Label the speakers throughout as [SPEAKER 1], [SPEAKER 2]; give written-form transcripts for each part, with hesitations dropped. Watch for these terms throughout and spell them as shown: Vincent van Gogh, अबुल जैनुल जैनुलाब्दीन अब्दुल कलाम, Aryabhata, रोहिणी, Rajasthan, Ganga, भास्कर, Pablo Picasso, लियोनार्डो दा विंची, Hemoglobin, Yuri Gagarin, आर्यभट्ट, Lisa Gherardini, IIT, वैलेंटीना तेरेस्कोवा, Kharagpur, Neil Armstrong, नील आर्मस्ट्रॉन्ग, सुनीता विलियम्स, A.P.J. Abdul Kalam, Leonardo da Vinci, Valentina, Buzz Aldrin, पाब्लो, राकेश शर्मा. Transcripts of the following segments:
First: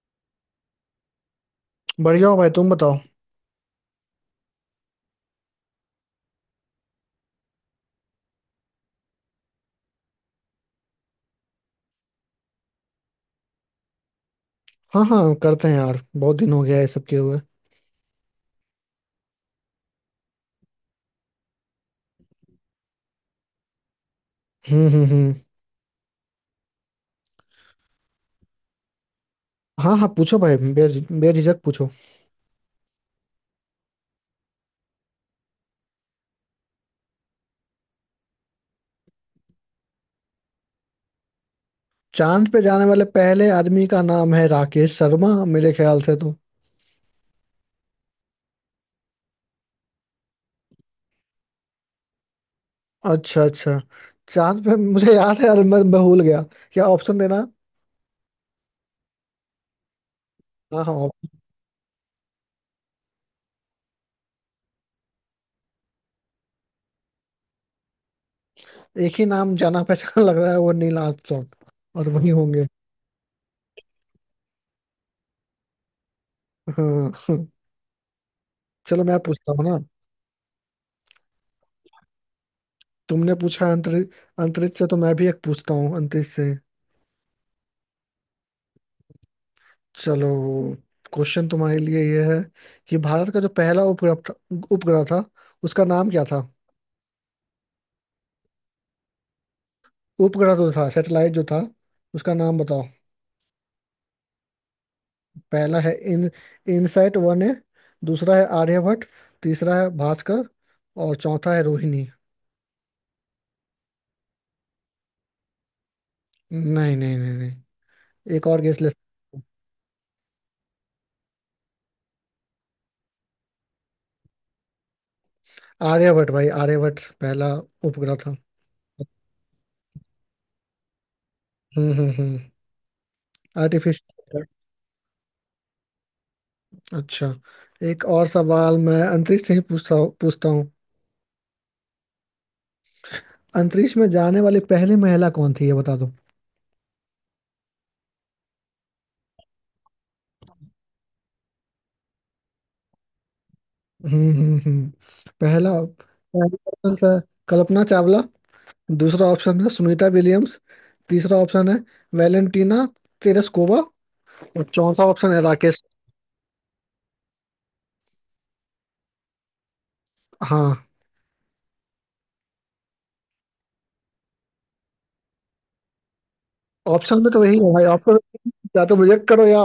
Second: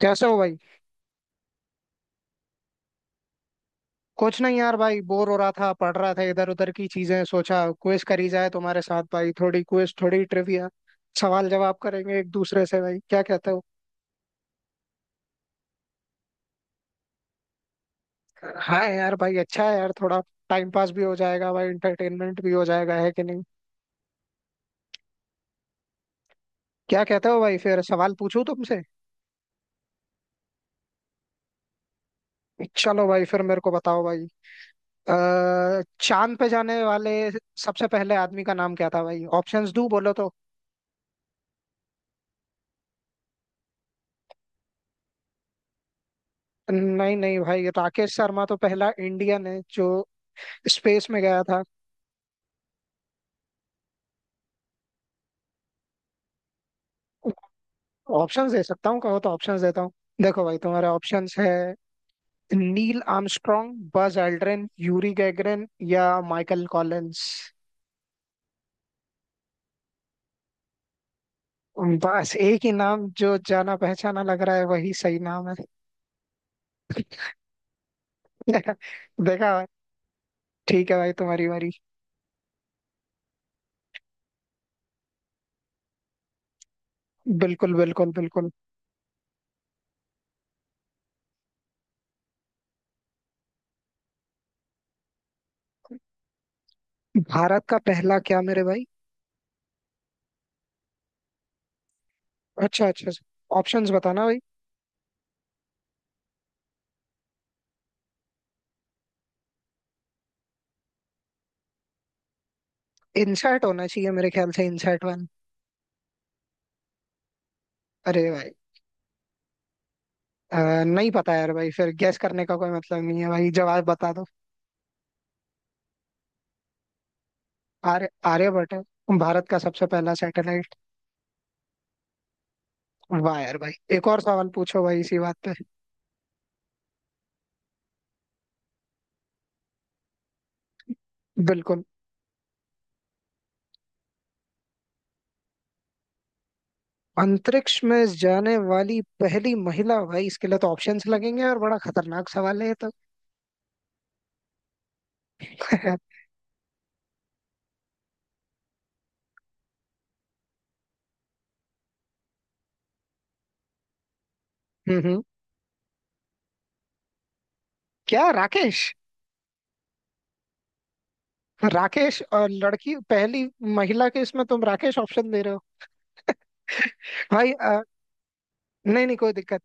[SPEAKER 1] कैसे हो भाई।
[SPEAKER 2] बढ़िया हो भाई, तुम बताओ।
[SPEAKER 1] कुछ नहीं यार भाई, बोर हो रहा था, पढ़ रहा था, इधर उधर की चीजें सोचा क्विज करी जाए तुम्हारे साथ। भाई थोड़ी क्विज, थोड़ी ट्रिविया, सवाल जवाब करेंगे एक दूसरे से भाई। क्या कहते हो?
[SPEAKER 2] हाँ हाँ, करते हैं यार, बहुत दिन हो गया है सब किए हुए।
[SPEAKER 1] हाँ यार भाई, अच्छा है यार, थोड़ा टाइम पास भी हो जाएगा भाई, इंटरटेनमेंट भी हो जाएगा, है कि नहीं?
[SPEAKER 2] हम्म।
[SPEAKER 1] क्या कहते हो भाई, फिर सवाल पूछूं तुमसे?
[SPEAKER 2] हाँ हाँ, पूछो भाई, बेझिझक पूछो।
[SPEAKER 1] चलो भाई, फिर मेरे को बताओ भाई। अ, चांद पे जाने वाले सबसे पहले आदमी का नाम क्या था भाई? ऑप्शंस दू बोलो तो?
[SPEAKER 2] चांद पे जाने वाले पहले आदमी का नाम है राकेश शर्मा, मेरे ख्याल से तो।
[SPEAKER 1] नहीं नहीं भाई, राकेश शर्मा तो पहला इंडियन है जो स्पेस में गया था।
[SPEAKER 2] अच्छा अच्छा। चांद पे मुझे याद है यार, मैं भूल गया। क्या ऑप्शन देना।
[SPEAKER 1] ऑप्शंस दे सकता हूँ कहो तो, ऑप्शंस देता हूँ। देखो भाई,
[SPEAKER 2] हाँ
[SPEAKER 1] तुम्हारे
[SPEAKER 2] हाँ,
[SPEAKER 1] ऑप्शंस है नील आर्मस्ट्रॉन्ग, Buzz Aldrin, Yuri Gagarin या माइकल कॉलिंस।
[SPEAKER 2] एक ही नाम जाना पहचान लग रहा है, वो नील आर्मस्ट्रॉन्ग, और वही
[SPEAKER 1] बस एक
[SPEAKER 2] होंगे।
[SPEAKER 1] ही नाम जो जाना पहचाना लग रहा है, वही सही नाम है।
[SPEAKER 2] हाँ हाँ। चलो मैं
[SPEAKER 1] देखा
[SPEAKER 2] पूछता हूँ
[SPEAKER 1] भाई?
[SPEAKER 2] ना।
[SPEAKER 1] ठीक है भाई, तुम्हारी बारी।
[SPEAKER 2] तुमने पूछा अंतरिक्ष। अंतरिक्ष से तो मैं भी एक पूछता हूँ अंतरिक्ष से।
[SPEAKER 1] बिल्कुल बिल्कुल बिल्कुल।
[SPEAKER 2] चलो, क्वेश्चन तुम्हारे लिए ये है कि भारत का जो पहला उपग्रह था, उपग्रह था उसका नाम क्या था।
[SPEAKER 1] भारत का पहला क्या मेरे भाई?
[SPEAKER 2] उपग्रह जो था, सैटेलाइट जो था, उसका नाम बताओ।
[SPEAKER 1] अच्छा अच्छा। ऑप्शंस बताना भाई।
[SPEAKER 2] पहला है इन इनसैट वन है। दूसरा है आर्यभट्ट। तीसरा है भास्कर। और चौथा है रोहिणी।
[SPEAKER 1] इनसैट होना चाहिए मेरे ख्याल से, इनसैट वन।
[SPEAKER 2] नहीं नहीं नहीं नहीं,
[SPEAKER 1] अरे
[SPEAKER 2] एक
[SPEAKER 1] भाई!
[SPEAKER 2] और गेस ले सकते
[SPEAKER 1] अ, नहीं पता यार भाई, फिर गैस करने का कोई मतलब नहीं है भाई, जवाब बता दो।
[SPEAKER 2] हो। आर्यभट्ट भाई, आर्यभट्ट पहला
[SPEAKER 1] आर्य
[SPEAKER 2] उपग्रह था।
[SPEAKER 1] आर्यभट्ट है भारत का सबसे पहला सैटेलाइट।
[SPEAKER 2] हम्म।
[SPEAKER 1] वाह यार भाई, एक और
[SPEAKER 2] आर्टिफिशियल।
[SPEAKER 1] सवाल पूछो भाई इसी बात पे।
[SPEAKER 2] अच्छा, एक और सवाल मैं अंतरिक्ष से ही पूछता पूछता हूँ।
[SPEAKER 1] बिल्कुल।
[SPEAKER 2] अंतरिक्ष में जाने वाली पहली महिला कौन थी ये बता दो।
[SPEAKER 1] अंतरिक्ष में जाने वाली पहली महिला भाई, इसके लिए तो ऑप्शंस लगेंगे, और बड़ा खतरनाक सवाल है ये तो।
[SPEAKER 2] हम्म हम्म हम्म। पहला
[SPEAKER 1] हम्म
[SPEAKER 2] पहला ऑप्शन है कल्पना चावला। दूसरा ऑप्शन है सुनीता विलियम्स। तीसरा ऑप्शन है वैलेंटीना तेरेस्कोवा। और चौथा
[SPEAKER 1] हम्म।
[SPEAKER 2] ऑप्शन है राकेश।
[SPEAKER 1] क्या राकेश?
[SPEAKER 2] हाँ।
[SPEAKER 1] राकेश और लड़की, पहली महिला के इसमें तुम राकेश ऑप्शन दे रहे हो?
[SPEAKER 2] ऑप्शन में तो
[SPEAKER 1] भाई
[SPEAKER 2] वही है भाई। ऑप्शन, या तो
[SPEAKER 1] नहीं नहीं,
[SPEAKER 2] रिजेक्ट
[SPEAKER 1] कोई
[SPEAKER 2] करो
[SPEAKER 1] दिक्कत
[SPEAKER 2] या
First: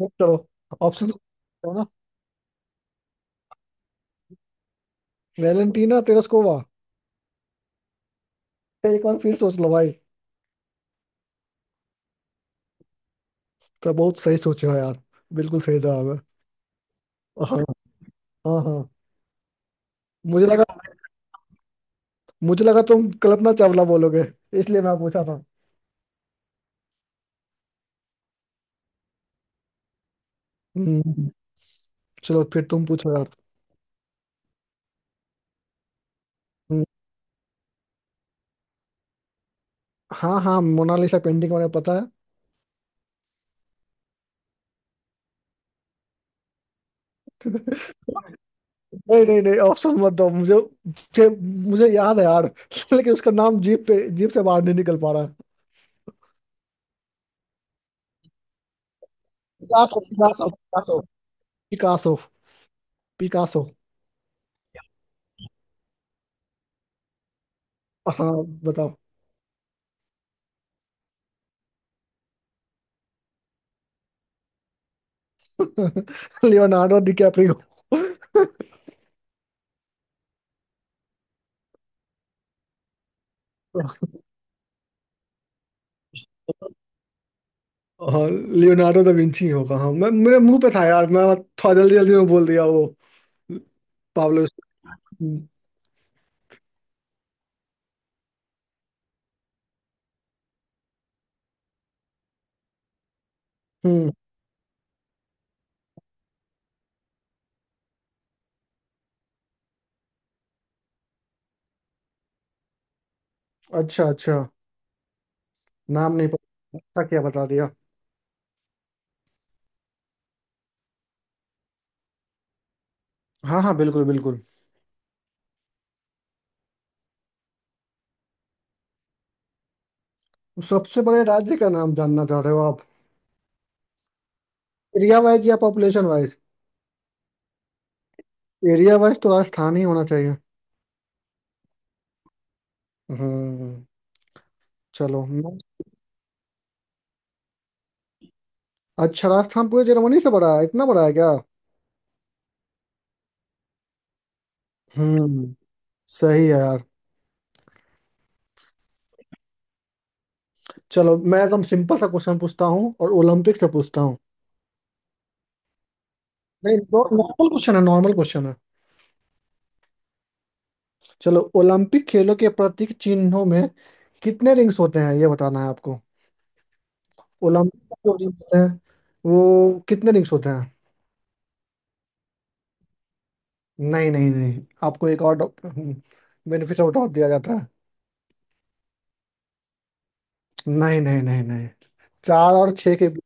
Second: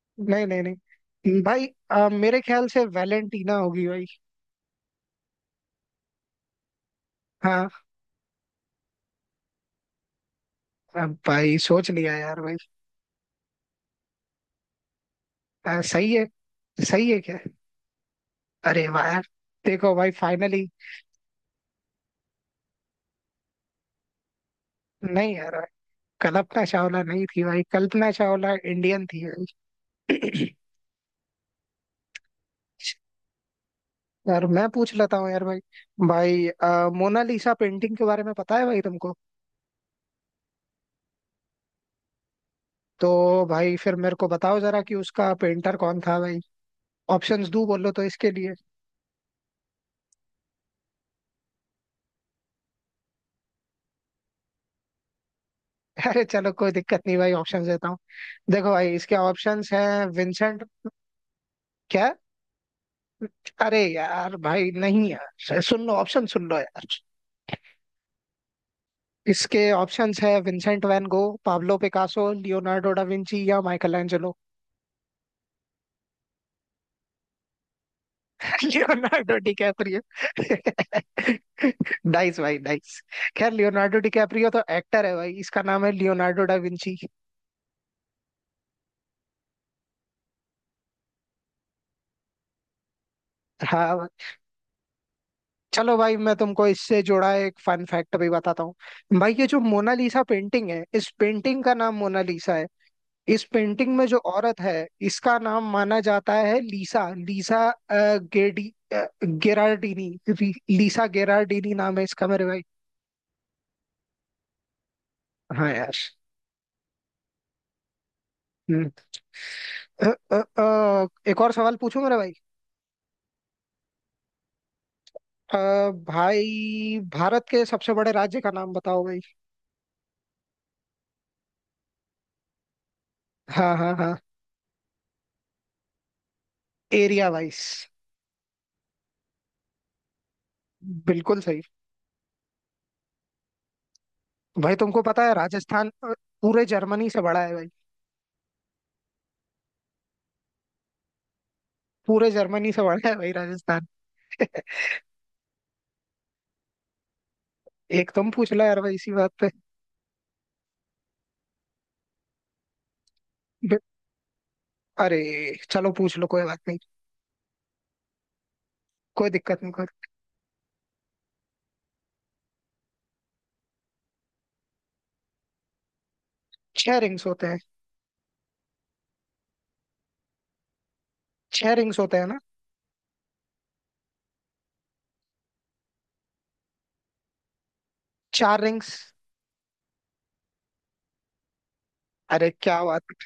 [SPEAKER 2] बुक करो।
[SPEAKER 1] नहीं। नहीं नहीं
[SPEAKER 2] ऑप्शन
[SPEAKER 1] नहीं भाई,
[SPEAKER 2] तो है ना।
[SPEAKER 1] मेरे ख्याल से वैलेंटीना होगी भाई।
[SPEAKER 2] वैलेंटीना तेरेस्कोवा,
[SPEAKER 1] हाँ।
[SPEAKER 2] एक बार फिर सोच लो भाई।
[SPEAKER 1] अब भाई सोच लिया यार भाई।
[SPEAKER 2] तो बहुत सही सोचे हो यार, बिल्कुल सही जवाब
[SPEAKER 1] सही
[SPEAKER 2] है।
[SPEAKER 1] है। सही है क्या?
[SPEAKER 2] हाँ हाँ हाँ।
[SPEAKER 1] अरे वाह यार! देखो भाई,
[SPEAKER 2] मुझे
[SPEAKER 1] फाइनली।
[SPEAKER 2] लगा, तुम कल्पना चावला बोलोगे, इसलिए मैं पूछा
[SPEAKER 1] नहीं
[SPEAKER 2] था।
[SPEAKER 1] यार भाई, कल्पना चावला नहीं थी भाई, कल्पना चावला इंडियन थी भाई।
[SPEAKER 2] हम्म। चलो फिर तुम पूछो यार।
[SPEAKER 1] यार मैं पूछ लेता हूँ यार भाई। भाई
[SPEAKER 2] हम्म।
[SPEAKER 1] मोनालिसा पेंटिंग के बारे में पता है भाई तुमको?
[SPEAKER 2] हाँ हाँ, मोनालिसा पेंटिंग मुझे पता है।
[SPEAKER 1] तो भाई फिर मेरे को बताओ जरा कि उसका पेंटर कौन था भाई। ऑप्शंस दू बोलो तो इसके लिए?
[SPEAKER 2] नहीं नहीं नहीं, ऑप्शन मत दो मुझे। मुझे मुझे याद है यार लेकिन उसका नाम जीप से बाहर नहीं निकल पा रहा है।
[SPEAKER 1] अरे चलो कोई दिक्कत नहीं भाई, ऑप्शंस देता हूँ। देखो भाई, इसके ऑप्शंस
[SPEAKER 2] पिकासो
[SPEAKER 1] हैं
[SPEAKER 2] पिकासो
[SPEAKER 1] विंसेंट।
[SPEAKER 2] पिकासो
[SPEAKER 1] क्या?
[SPEAKER 2] Picasso Picasso.
[SPEAKER 1] अरे यार भाई, नहीं यार, सुन लो ऑप्शन, सुन लो यार।
[SPEAKER 2] हाँ, बताओ।
[SPEAKER 1] इसके ऑप्शंस है Vincent van Gogh, पाब्लो Picasso, Leonardo da Vinci या Michael Angelo.
[SPEAKER 2] Leonardo DiCaprio.
[SPEAKER 1] Leonardo DiCaprio. Nice भाई, नाइस। खैर, लियोनार्डो डिकैप्रियो तो एक्टर है भाई, इसका नाम है लियोनार्डो डा विंची।
[SPEAKER 2] और लियोनार्डो दा विंची होगा, हाँ, मैं मेरे मुंह पे था यार, मैं थोड़ा जल्दी जल्दी में बोल दिया वो।
[SPEAKER 1] हाँ भाई।
[SPEAKER 2] पाब्लो। हम्म
[SPEAKER 1] चलो भाई, मैं तुमको इससे जुड़ा एक फन फैक्ट भी बताता हूँ भाई। ये जो मोनालिसा पेंटिंग है, इस पेंटिंग का नाम मोनालिसा है। इस पेंटिंग में
[SPEAKER 2] हम्म,
[SPEAKER 1] जो औरत है, इसका नाम माना जाता है लीसा लीसा गेडी अ, लीसा गेरार्डिनी नाम है इसका मेरे भाई।
[SPEAKER 2] अच्छा अच्छा,
[SPEAKER 1] हाँ यार।
[SPEAKER 2] नाम नहीं पता था क्या बता दिया।
[SPEAKER 1] हम्म। अ, एक और सवाल पूछूं मेरे भाई?
[SPEAKER 2] हाँ हाँ, बिल्कुल बिल्कुल।
[SPEAKER 1] अ, भाई भारत के सबसे बड़े राज्य का नाम बताओ भाई।
[SPEAKER 2] सबसे बड़े राज्य का नाम जानना चाह रहे हो आप।
[SPEAKER 1] हाँ हाँ हाँ।
[SPEAKER 2] एरिया वाइज या population wise.
[SPEAKER 1] Area wise.
[SPEAKER 2] Area wise तो राजस्थान ही होना चाहिए।
[SPEAKER 1] बिल्कुल सही
[SPEAKER 2] हम्म।
[SPEAKER 1] भाई। तुमको पता
[SPEAKER 2] चलो
[SPEAKER 1] है
[SPEAKER 2] मैं-
[SPEAKER 1] राजस्थान पूरे जर्मनी से बड़ा है भाई,
[SPEAKER 2] अच्छा, राजस्थान पूरे जर्मनी से बड़ा है, इतना बड़ा है क्या।
[SPEAKER 1] पूरे जर्मनी से बड़ा है भाई राजस्थान।
[SPEAKER 2] हम्म, सही है यार।
[SPEAKER 1] एक तुम पूछ लो यार भाई इसी बात
[SPEAKER 2] चलो मैं एकदम सिंपल सा क्वेश्चन पूछता हूँ और ओलंपिक से
[SPEAKER 1] पे।
[SPEAKER 2] पूछता हूँ।
[SPEAKER 1] अरे चलो पूछ लो, कोई बात
[SPEAKER 2] नहीं,
[SPEAKER 1] नहीं,
[SPEAKER 2] नॉर्मल क्वेश्चन है, नॉर्मल क्वेश्चन है।
[SPEAKER 1] कोई दिक्कत नहीं, कोई।
[SPEAKER 2] चलो, ओलंपिक खेलों के प्रतीक चिन्हों में कितने रिंग्स होते हैं ये बताना है आपको।
[SPEAKER 1] छह रिंग्स होते हैं।
[SPEAKER 2] ओलंपिक का जो रिंग होता है, वो कितने रिंग्स होते हैं।
[SPEAKER 1] छह रिंग्स होते हैं ना?
[SPEAKER 2] नहीं नहीं नहीं, आपको एक और बेनिफिट ऑफ डाउट दिया जाता है।
[SPEAKER 1] चार रिंग्स।
[SPEAKER 2] नहीं नहीं नहीं नहीं,
[SPEAKER 1] अरे
[SPEAKER 2] चार और
[SPEAKER 1] क्या
[SPEAKER 2] छह
[SPEAKER 1] बात!
[SPEAKER 2] के बीच।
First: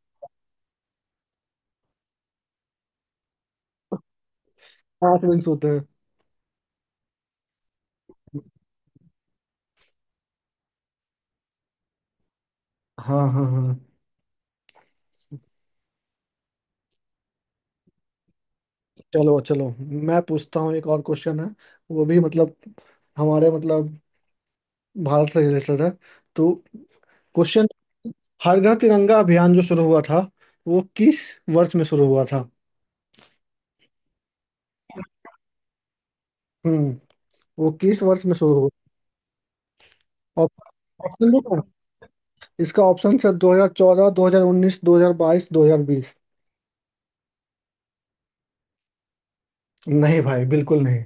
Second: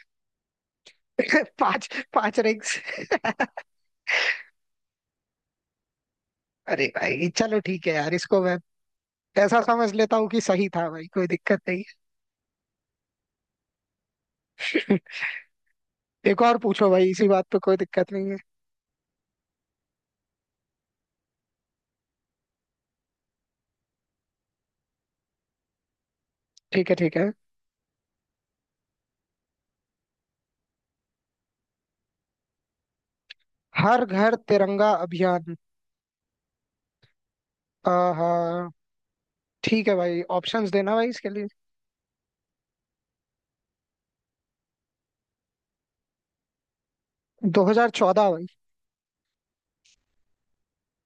[SPEAKER 1] पांच। पांच रिंग्स।
[SPEAKER 2] पांच रिंग्स होते हैं।
[SPEAKER 1] अरे भाई चलो, ठीक है यार, इसको मैं ऐसा समझ लेता हूँ कि सही था भाई, कोई दिक्कत नहीं
[SPEAKER 2] हाँ हाँ हाँ।
[SPEAKER 1] है। एक और पूछो भाई इसी बात पे, कोई दिक्कत नहीं है।
[SPEAKER 2] चलो चलो, मैं पूछता हूँ, एक और क्वेश्चन है, वो भी मतलब, हमारे मतलब, भारत से रिलेटेड है। तो,
[SPEAKER 1] ठीक है, ठीक है।
[SPEAKER 2] क्वेश्चन, हर घर तिरंगा अभियान जो शुरू हुआ था, वो किस वर्ष में शुरू हुआ था।
[SPEAKER 1] हर घर तिरंगा अभियान।
[SPEAKER 2] हम्म, वो किस वर्ष में शुरू हुआ।
[SPEAKER 1] आहा। ठीक है भाई, ऑप्शंस
[SPEAKER 2] ऑप्शन,
[SPEAKER 1] देना भाई इसके
[SPEAKER 2] ऑप्शन दो
[SPEAKER 1] लिए।
[SPEAKER 2] तो। इसका ऑप्शन सर 2014, 2019, 2022, 2020।
[SPEAKER 1] 2014 भाई।
[SPEAKER 2] नहीं भाई, बिल्कुल नहीं।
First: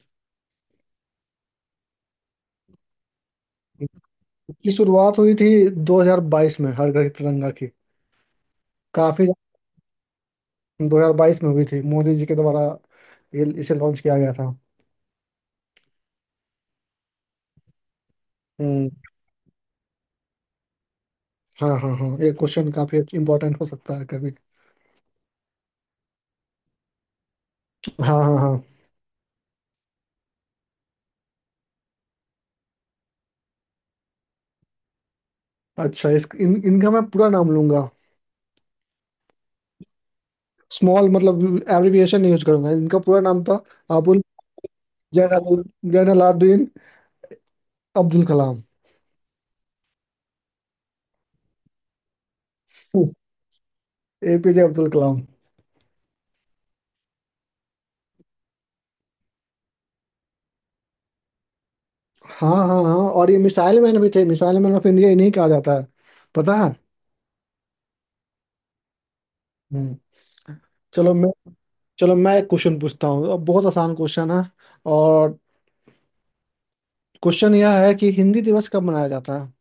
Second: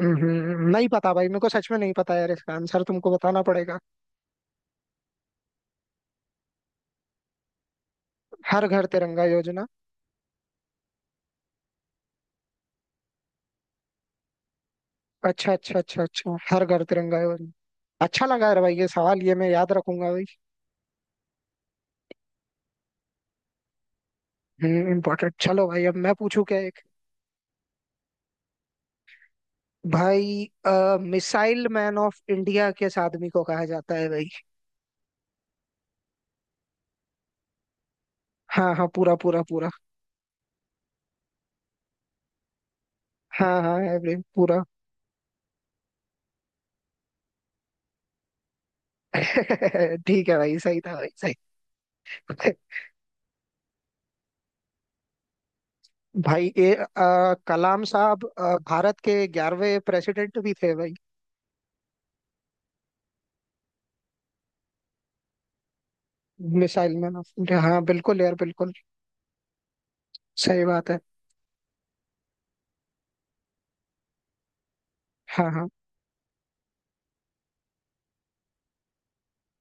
[SPEAKER 1] नहीं पता भाई, मेरे को सच में नहीं पता यार, इसका आंसर तुमको बताना पड़ेगा।
[SPEAKER 2] इसकी शुरुआत हुई थी 2022 में, हर घर की तिरंगा की
[SPEAKER 1] हर घर तिरंगा
[SPEAKER 2] काफी
[SPEAKER 1] योजना।
[SPEAKER 2] 2022 में हुई थी मोदी जी के द्वारा, ये इसे लॉन्च किया गया था।
[SPEAKER 1] अच्छा अच्छा अच्छा अच्छा, हर घर तिरंगा है भाई। अच्छा लगा यार भाई, ये
[SPEAKER 2] हम्म।
[SPEAKER 1] सवाल ये मैं याद रखूंगा भाई।
[SPEAKER 2] हाँ हाँ हाँ, ये क्वेश्चन काफी इंपॉर्टेंट हो सकता है कभी।
[SPEAKER 1] इम्पोर्टेंट। चलो भाई, अब मैं पूछू क्या एक?
[SPEAKER 2] हाँ हाँ हाँ,
[SPEAKER 1] भाई मिसाइल मैन ऑफ इंडिया किस आदमी को कहा जाता है भाई?
[SPEAKER 2] अच्छा, इनका मैं पूरा नाम लूंगा।
[SPEAKER 1] हाँ हाँ, पूरा पूरा पूरा।
[SPEAKER 2] स्मॉल मतलब एब्रिविएशन यूज करूंगा, इनका पूरा नाम था
[SPEAKER 1] हाँ हाँ एवरी
[SPEAKER 2] अबुल
[SPEAKER 1] पूरा।
[SPEAKER 2] जैनुल जैनुलाब्दीन अब्दुल कलाम।
[SPEAKER 1] ठीक है भाई, सही था भाई, सही।
[SPEAKER 2] एपीजे अब्दुल कलाम।
[SPEAKER 1] भाई ये कलाम साहब भारत के 11वें प्रेसिडेंट भी थे भाई।
[SPEAKER 2] हाँ हाँ हाँ हाँ, और ये मिसाइल मैन भी थे, मिसाइल मैन ऑफ इंडिया इन्हीं कहा जाता है, पता है।
[SPEAKER 1] मिसाइल मैन ऑफ इंडिया, हाँ बिल्कुल यार बिल्कुल।
[SPEAKER 2] हम्म।
[SPEAKER 1] सही बात है।
[SPEAKER 2] चलो मैं चलो मैं एक क्वेश्चन पूछता हूँ, अब बहुत आसान क्वेश्चन है और,
[SPEAKER 1] हाँ हाँ।
[SPEAKER 2] क्वेश्चन यह है कि हिंदी दिवस कब मनाया जाता है।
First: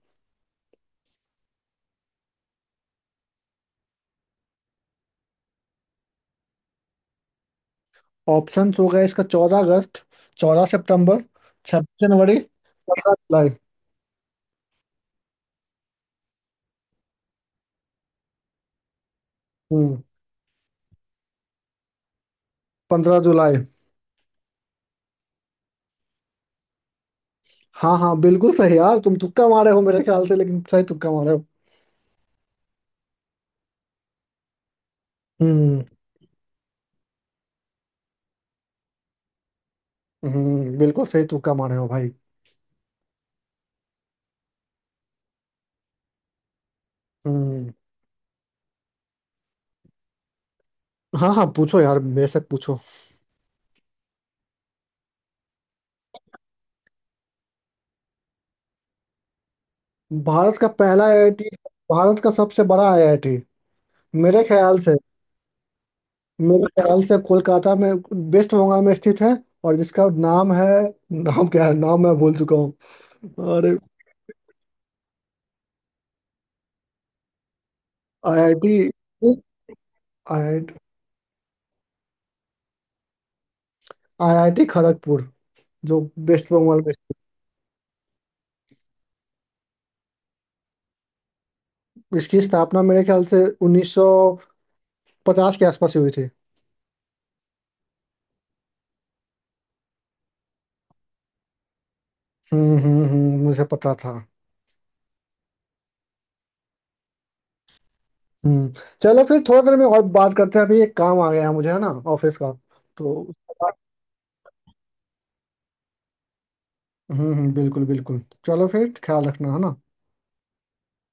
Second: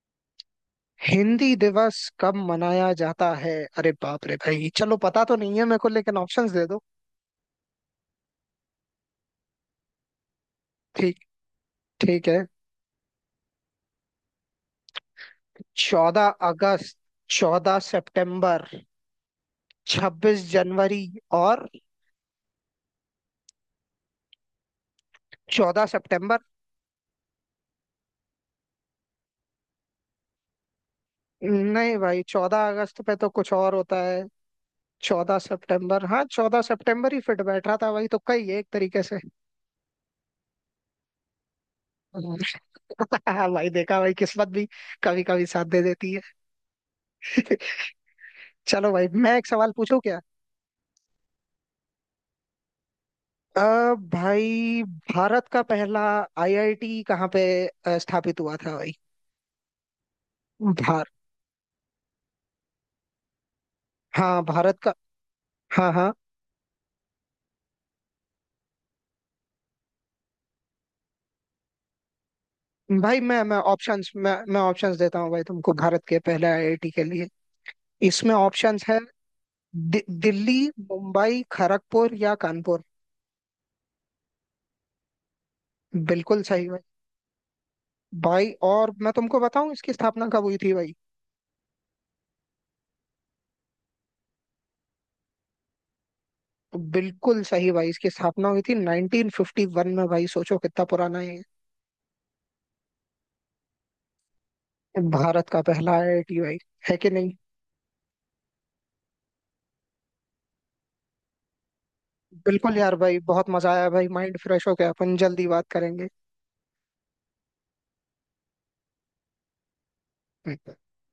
[SPEAKER 1] हिंदी दिवस कब मनाया जाता है? अरे बाप रे भाई, चलो पता तो नहीं है मेरे को लेकिन ऑप्शंस दे दो।
[SPEAKER 2] ऑप्शन हो गए इसका, 14 अगस्त, चौदह
[SPEAKER 1] ठीक।
[SPEAKER 2] सितंबर छब्बीस
[SPEAKER 1] ठीक
[SPEAKER 2] जनवरी
[SPEAKER 1] है।
[SPEAKER 2] 15 जुलाई।
[SPEAKER 1] 14 अगस्त, 14 सितंबर,
[SPEAKER 2] हम्म,
[SPEAKER 1] 26 जनवरी और
[SPEAKER 2] 15 जुलाई।
[SPEAKER 1] 14 सितंबर।
[SPEAKER 2] हाँ हाँ, बिल्कुल सही यार, तुम तुक्का मारे हो मेरे ख्याल से, लेकिन सही तुक्का मारे हो।
[SPEAKER 1] नहीं भाई, 14 अगस्त पे तो कुछ और होता है। चौदह
[SPEAKER 2] हम्म
[SPEAKER 1] सितंबर हाँ 14 सितंबर ही फिट बैठ रहा था भाई, तो कही है एक तरीके से।
[SPEAKER 2] हम्म, बिल्कुल सही तुक्का मारे हो भाई।
[SPEAKER 1] भाई देखा भाई, किस्मत भी कभी कभी साथ दे देती है।
[SPEAKER 2] हम्म।
[SPEAKER 1] चलो भाई, मैं एक सवाल पूछूं क्या?
[SPEAKER 2] हाँ हाँ, पूछो यार, बेशक पूछो।
[SPEAKER 1] अ, भाई भारत का पहला आईआईटी कहाँ पे स्थापित हुआ था भाई?
[SPEAKER 2] भारत का पहला
[SPEAKER 1] भार
[SPEAKER 2] आईआईटी, भारत का सबसे बड़ा आईआईटी,
[SPEAKER 1] हाँ
[SPEAKER 2] मेरे
[SPEAKER 1] भारत
[SPEAKER 2] ख्याल
[SPEAKER 1] का।
[SPEAKER 2] से
[SPEAKER 1] हाँ हाँ
[SPEAKER 2] मेरे ख्याल से कोलकाता में, वेस्ट बंगाल में स्थित है। और जिसका नाम है, नाम क्या है, नाम मैं भूल चुका
[SPEAKER 1] भाई, मैं
[SPEAKER 2] हूँ।
[SPEAKER 1] मैं
[SPEAKER 2] अरे,
[SPEAKER 1] ऑप्शंस, मैं ऑप्शंस देता हूँ भाई तुमको भारत के पहले आईआईटी के लिए। इसमें
[SPEAKER 2] आईआईटी
[SPEAKER 1] ऑप्शंस है दिल्ली,
[SPEAKER 2] आईआईटी
[SPEAKER 1] मुंबई, खड़गपुर या कानपुर।
[SPEAKER 2] आईआईटी खड़गपुर जो
[SPEAKER 1] बिल्कुल
[SPEAKER 2] वेस्ट
[SPEAKER 1] सही भाई।
[SPEAKER 2] बंगाल में स्थित
[SPEAKER 1] भाई और मैं तुमको बताऊं इसकी स्थापना कब हुई थी भाई?
[SPEAKER 2] है। इसकी स्थापना मेरे ख्याल से 1950 के आसपास हुई थी।
[SPEAKER 1] बिल्कुल सही भाई, इसकी स्थापना हुई थी 1951 में भाई, सोचो कितना पुराना है ये।
[SPEAKER 2] हम्म, मुझे पता था।
[SPEAKER 1] भारत का पहला आईआईटी भाई, है कि नहीं?
[SPEAKER 2] हम्म, चलो फिर थोड़ा देर में और बात करते हैं, अभी एक काम आ गया है मुझे, है ना, ऑफिस का
[SPEAKER 1] बिल्कुल यार भाई,
[SPEAKER 2] तो।
[SPEAKER 1] बहुत मजा आया भाई, माइंड फ्रेश हो गया, अपन जल्दी बात करेंगे।
[SPEAKER 2] बिल्कुल बिल्कुल। चलो फिर, ख्याल रखना, है ना।